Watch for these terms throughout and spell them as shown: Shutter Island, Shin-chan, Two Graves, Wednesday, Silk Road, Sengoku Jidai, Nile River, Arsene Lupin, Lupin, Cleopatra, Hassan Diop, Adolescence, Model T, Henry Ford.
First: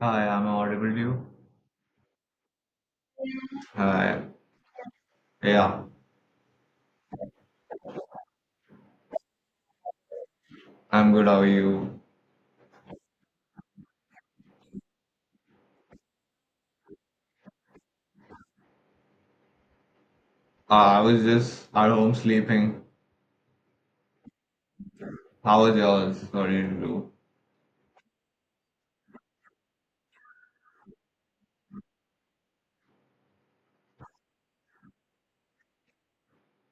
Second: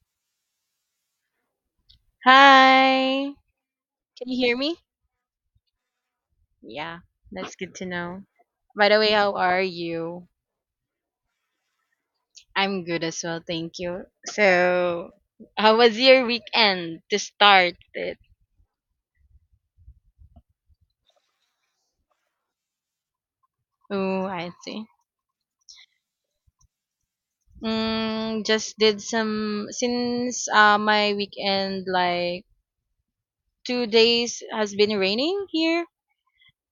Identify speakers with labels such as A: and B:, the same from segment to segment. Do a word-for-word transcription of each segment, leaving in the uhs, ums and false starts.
A: Hi, I'm audible to you.
B: Hi.
A: Hi.
B: Can you hear me?
A: Yeah,
B: Yeah, that's good to know. By the way, how are you?
A: I'm good. How are you?
B: I'm good as well, thank you. So, how was your weekend to start it?
A: Uh, I was just at home sleeping.
B: Oh, I see.
A: How was yours? What did you do?
B: Mm, just did some since uh my weekend, like two days, has been raining here.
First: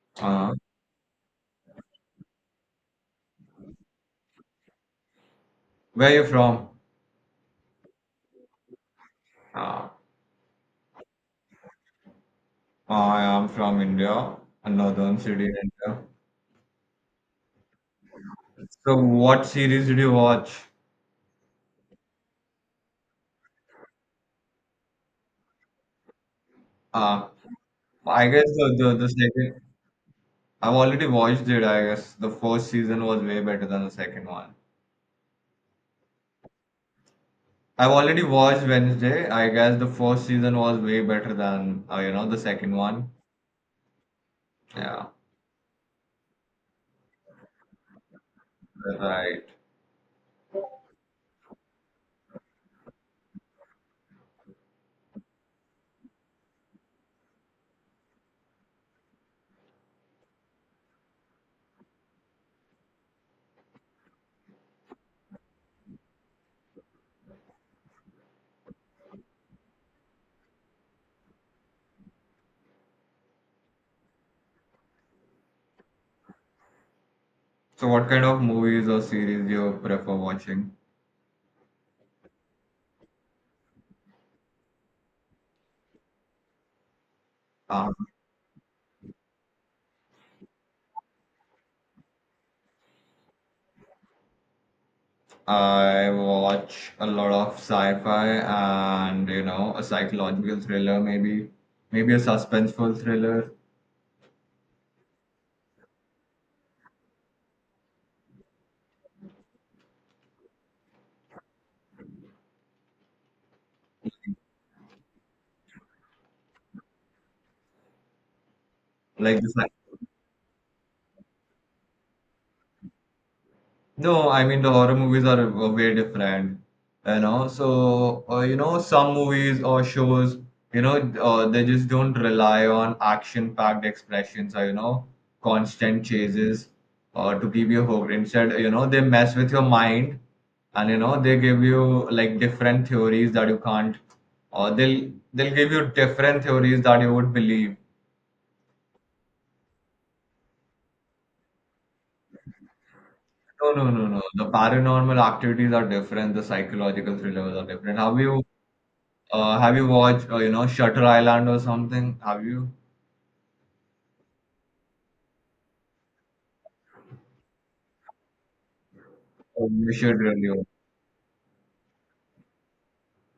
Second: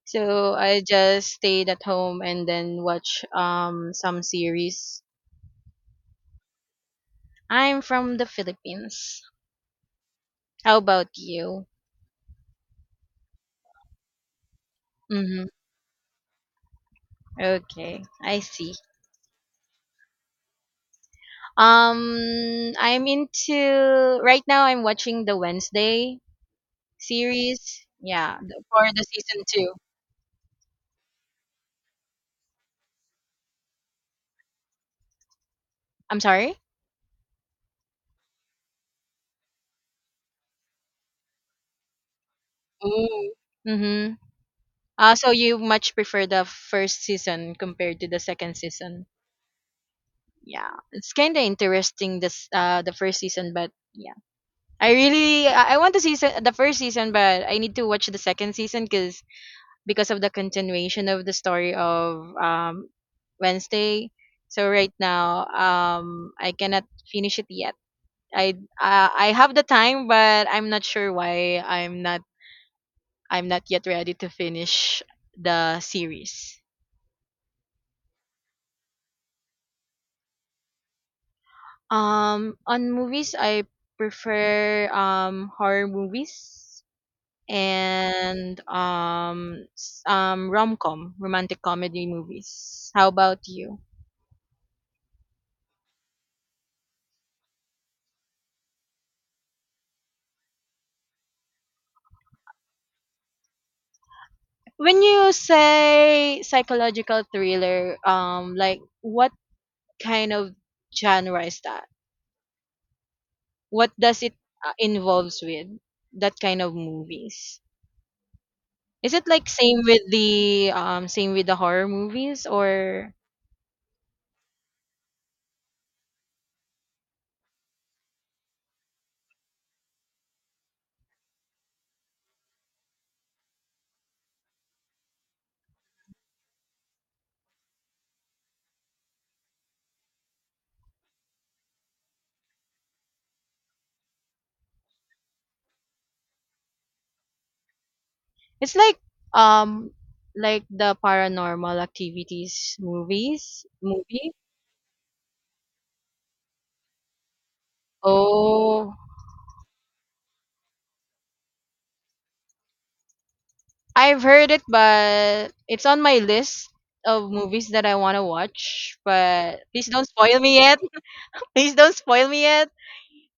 B: So
A: Uh,
B: I just stayed at home and then watch um some series.
A: where are you from?
B: I'm from the Philippines.
A: Uh,
B: How about you?
A: uh, I am from India, a northern
B: Mm-hmm.
A: city in India.
B: Okay, I see.
A: So, what series did you watch?
B: Um, I'm into right now. I'm watching the Wednesday
A: Uh,
B: series.
A: I
B: Yeah,
A: guess
B: the-
A: the,
B: for
A: the,
B: the
A: the
B: season
A: second.
B: two.
A: I've already watched it, I guess. The first season was way better than the second one.
B: I'm sorry.
A: I've already watched Wednesday. I guess the first season was way better than, uh, you know, the second one.
B: Mm. Mm-hmm.
A: Yeah.
B: Uh, so you much prefer the first season compared to the second season.
A: Right.
B: Yeah, it's kind of interesting this uh the first season, but yeah, I really I I want to see se- the first season, but I need to watch the second season because because of the continuation of the story of um Wednesday. So right now, um, I cannot finish it yet. I uh, I have the time, but I'm not sure why I'm not I'm not yet ready to finish the series.
A: So, what kind of movies or series do you prefer watching?
B: Um, on movies, I prefer um horror movies
A: Um,
B: and um s- um rom com romantic comedy movies. How about you?
A: I watch a lot of sci-fi and you know a psychological thriller, maybe maybe a suspenseful thriller
B: When you say psychological thriller, um, like what kind of genre is that? What does it uh, involves with that kind of movies? Is it
A: like
B: like
A: the
B: same
A: sci
B: with the um same with the horror movies, or
A: No, I mean the horror movies are uh, way different, you know. So uh, you know some movies or shows, you know, uh, they just don't rely on action-packed expressions or you know constant chases or to keep you hooked. Instead, you know, they mess with your mind and you know they give you like different theories that you can't, or they'll they'll give you different theories that you would believe.
B: it's like um like the paranormal activities movies
A: No, no, no, no.
B: movie?
A: The paranormal activities are different. The psychological thrillers are different. Have you
B: Oh,
A: Uh, have you watched, uh, you know, Shutter Island or something? Have you?
B: I've heard it, but it's on my list of movies that I want to watch. But
A: Oh,
B: please
A: you
B: don't
A: should
B: spoil
A: really
B: me
A: watch.
B: yet. Please don't spoil me yet.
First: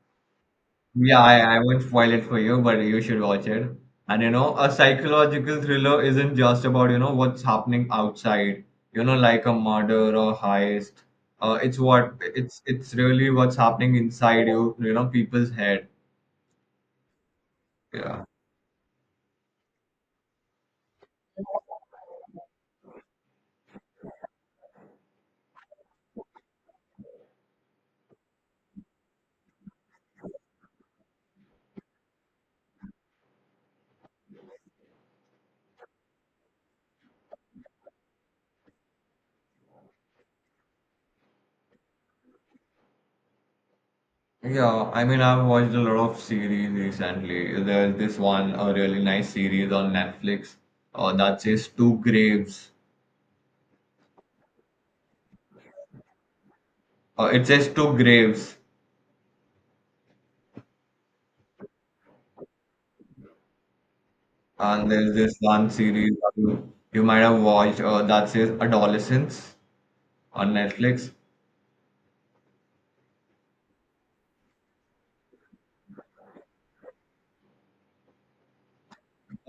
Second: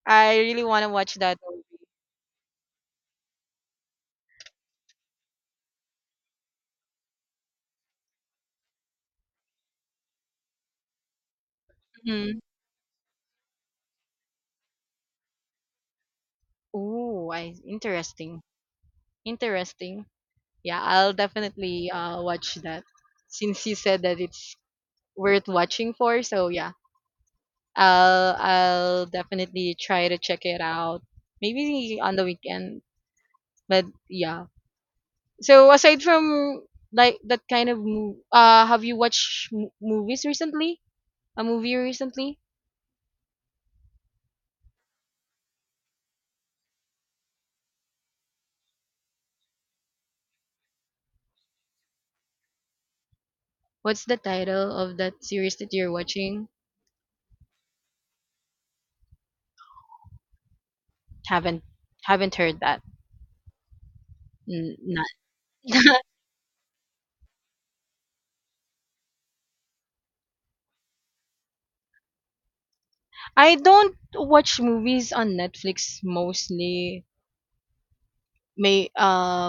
B: I really want to watch
A: Yeah,
B: that
A: I, I
B: movie.
A: won't spoil it for you, but you should watch it. And you know, a psychological thriller isn't just about, you know, what's happening outside, you know, like a murder or heist. Uh, it's what
B: Mhm.
A: it's it's really what's happening inside you, you know, people's head.
B: Ooh, I
A: Yeah.
B: interesting. Interesting. Yeah, I'll definitely uh watch that. Since you said that it's worth watching for, so yeah. I'll I'll definitely try to check it out. Maybe on the weekend. But yeah. So aside from like that kind of mo- uh have you watched m- movies recently? A movie recently?
A: Yeah, I mean, I've watched a lot of series recently. There's this one, a really nice series on Netflix, uh, that says Two Graves.
B: What's the title of that series that you're watching?
A: Uh, it's just Two Graves,
B: Haven't haven't heard that. N-
A: and
B: not.
A: there's this one series that you, you might have watched uh, that says Adolescence on Netflix.
B: I don't watch movies on Netflix mostly. May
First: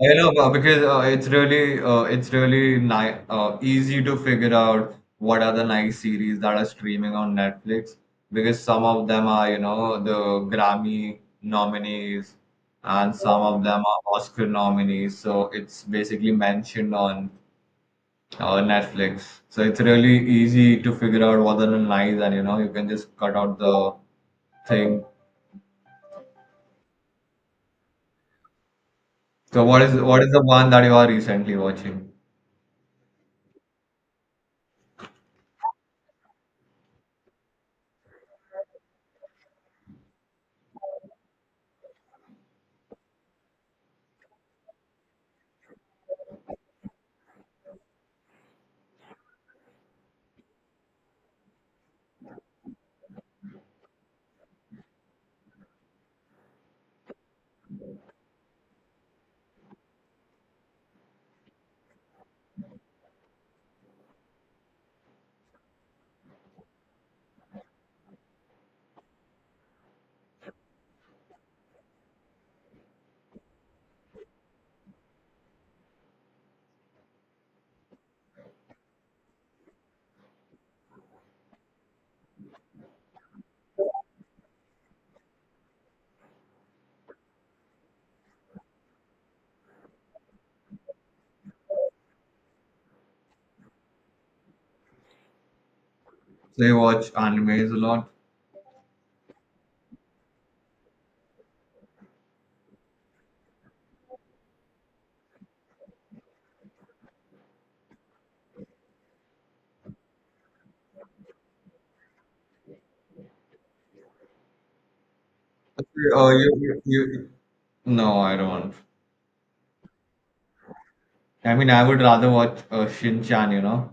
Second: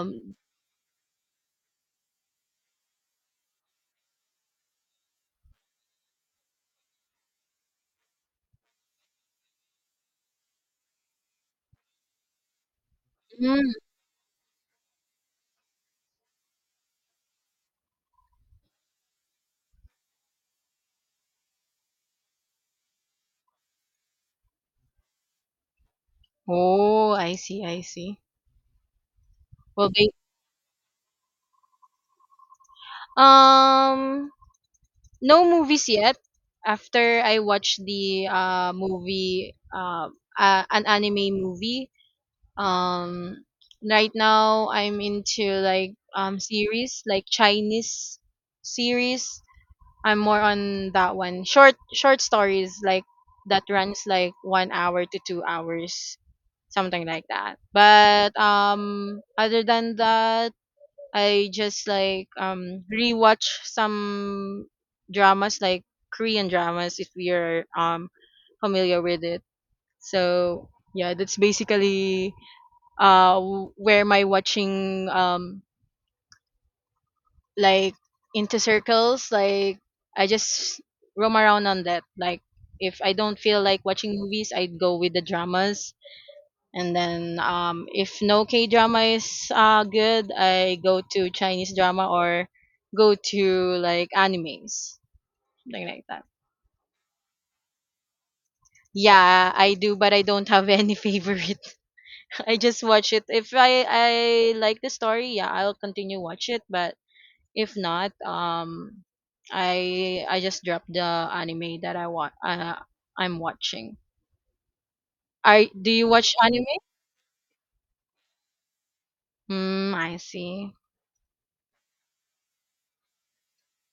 A: I know uh, because uh, it's really uh, it's really ni- uh, easy to figure out what are the nice series that are streaming on Netflix because some of them are you know the Grammy nominees and some of
B: mm,
A: them are Oscar nominees. So it's basically mentioned on or Netflix. So it's really easy to figure out what's on an nice and you know you can just cut out the thing.
B: oh, I see, I see.
A: So what
B: Well,
A: is
B: they
A: what is the one that you are recently watching?
B: um no movies yet. After I watch the uh movie uh, uh an anime movie, um right now I'm into like um series, like Chinese series. I'm more on that one. Short short stories like that runs like one hour to two hours, something like that. But um, other than that, I just like um rewatch some dramas, like Korean dramas, if you're um familiar with it. So yeah, that's basically uh w- where my watching, um like, into circles, like I just roam around on that. Like if I don't feel like watching movies, I'd go with the dramas, and then um if no K drama is uh good, I go to Chinese drama or go to like animes, something like that.
A: So you watch animes a lot?
B: Yeah, I do, but I don't have any favorite. I just watch it. If I I like the story, yeah, I'll continue watch it. But if not, um, I I just drop the anime that I want. Uh, I'm watching. I do you
A: Okay. Uh,
B: watch
A: you,
B: anime?
A: you, you, no, I don't.
B: Hmm, I see.
A: I mean, I would rather watch uh, Shin-chan, you know?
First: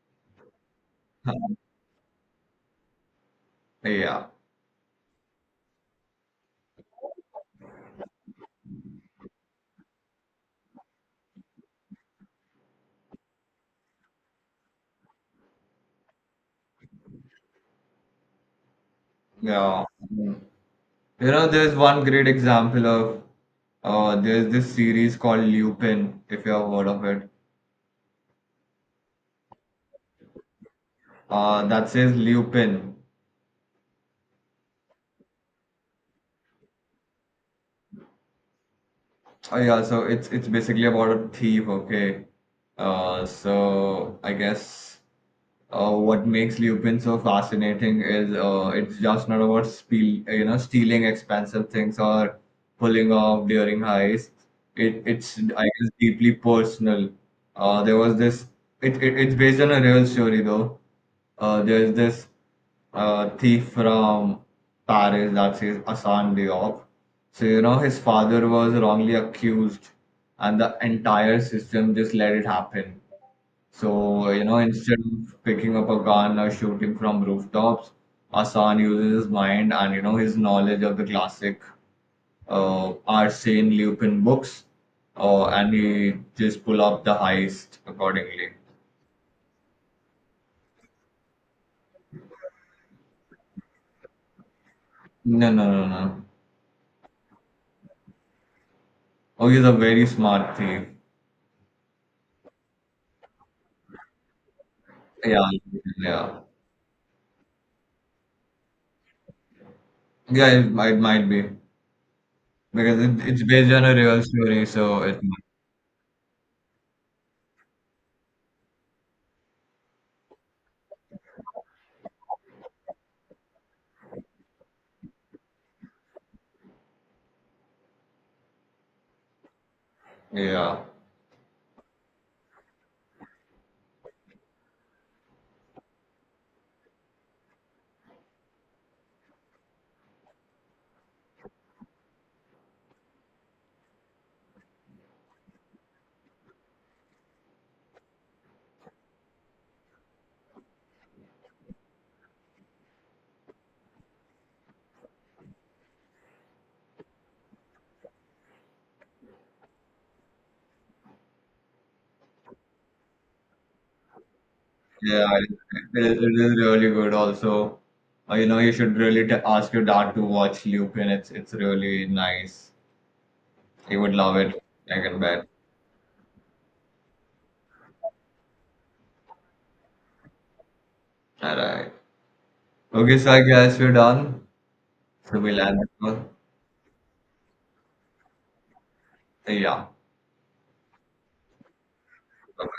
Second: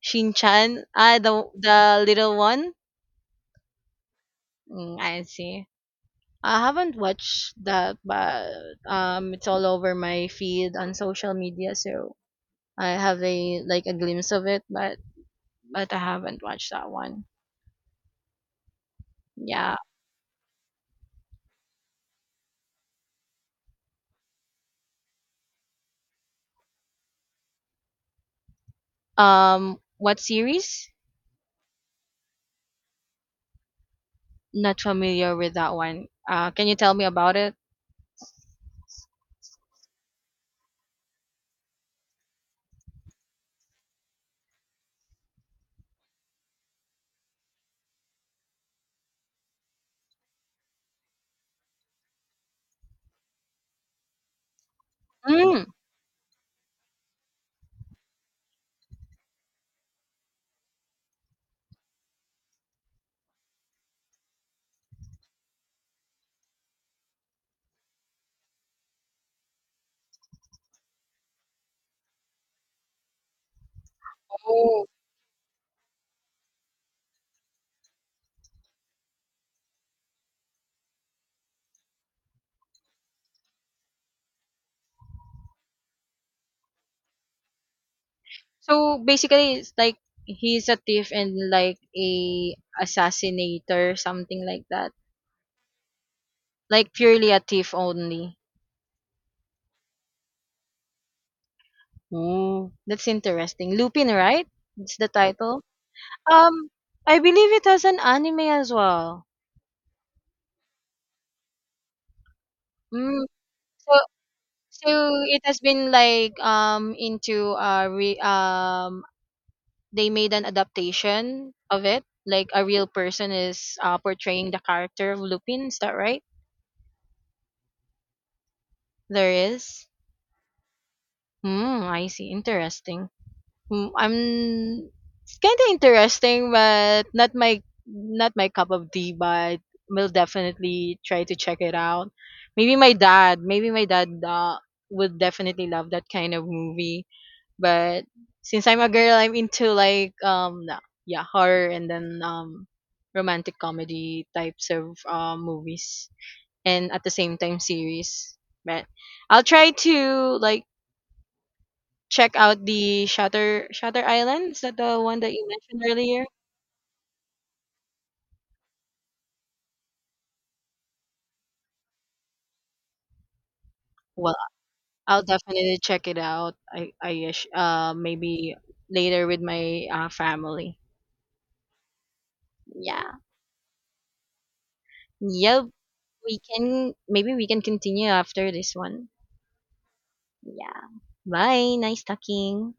B: Shin-chan, ah, the
A: Um,
B: the little one.
A: Yeah,
B: Mm, I see. I haven't watched that, but um, it's all over my feed on social media, so I have a like a glimpse of it, but but I haven't watched that one. Yeah.
A: yeah. Mm. You know, there's one great example of uh, there's this series called Lupin, if you have heard of it.
B: Um, what series?
A: Uh, that says Lupin.
B: Not familiar with that one. Uh, can you tell me about it?
A: Oh yeah, so it's it's basically about a thief, okay. Uh, so I guess uh, what makes Lupin so fascinating is uh, it's just not about spiel, you know, stealing expensive things or pulling off during heists. It, it's, I
B: Mm,
A: guess, deeply personal. Uh, there was this, it, it, it's based on a real story though. Uh, there's this uh, thief from Paris that says Hassan Diop. So, you know, his father was wrongly accused, and the entire system just let it happen, so, you know,
B: oh.
A: instead of picking up a gun or shooting from rooftops, Hassan uses his mind and, you know, his knowledge of the classic uh, Arsene Lupin books, uh, and he just pull up the heist accordingly.
B: So basically it's like he's a thief and like a assassinator, something like that.
A: No, no, no, no.
B: Like purely a thief only.
A: Oh, he's a very smart thief.
B: Ooh, that's interesting. Lupin, right? It's the
A: Yeah,
B: title.
A: yeah.
B: Um, I believe it has an anime as well.
A: Yeah, it might, might be. Because it,
B: Mm,
A: it's based on
B: so
A: a real story,
B: so
A: so it
B: it
A: might.
B: has been like um into uh re- um they made an adaptation of it. Like a real person is uh, portraying the character of Lupin. Is that right? There is.
A: Yeah.
B: Hmm. I see. Interesting. Hmm. I'm it's kind of interesting, but not my not my cup of tea. But we'll definitely try to check it out. Maybe my dad. Maybe my dad uh, would definitely love that kind of movie. But since I'm a girl, I'm into like um na- yeah, horror, and then um romantic comedy types of uh, movies and at the same time series. But I'll try to like check out the Shutter Shutter Island. Is that the one
A: Yeah,
B: that you
A: I-
B: mentioned
A: it is
B: earlier?
A: really good. Also, uh, you know, you should really t ask your dad to watch Lupin. It's it's really nice. He would
B: Well,
A: love it. I can
B: I'll
A: bet.
B: definitely check it out. I I guess, uh maybe later with my uh, family.
A: All right.
B: Yeah.
A: Okay, so I guess we're done. So we'll
B: Yep.
A: end the call.
B: We can maybe we can continue after this one.
A: Uh, Yeah.
B: Yeah. Bye. Nice talking.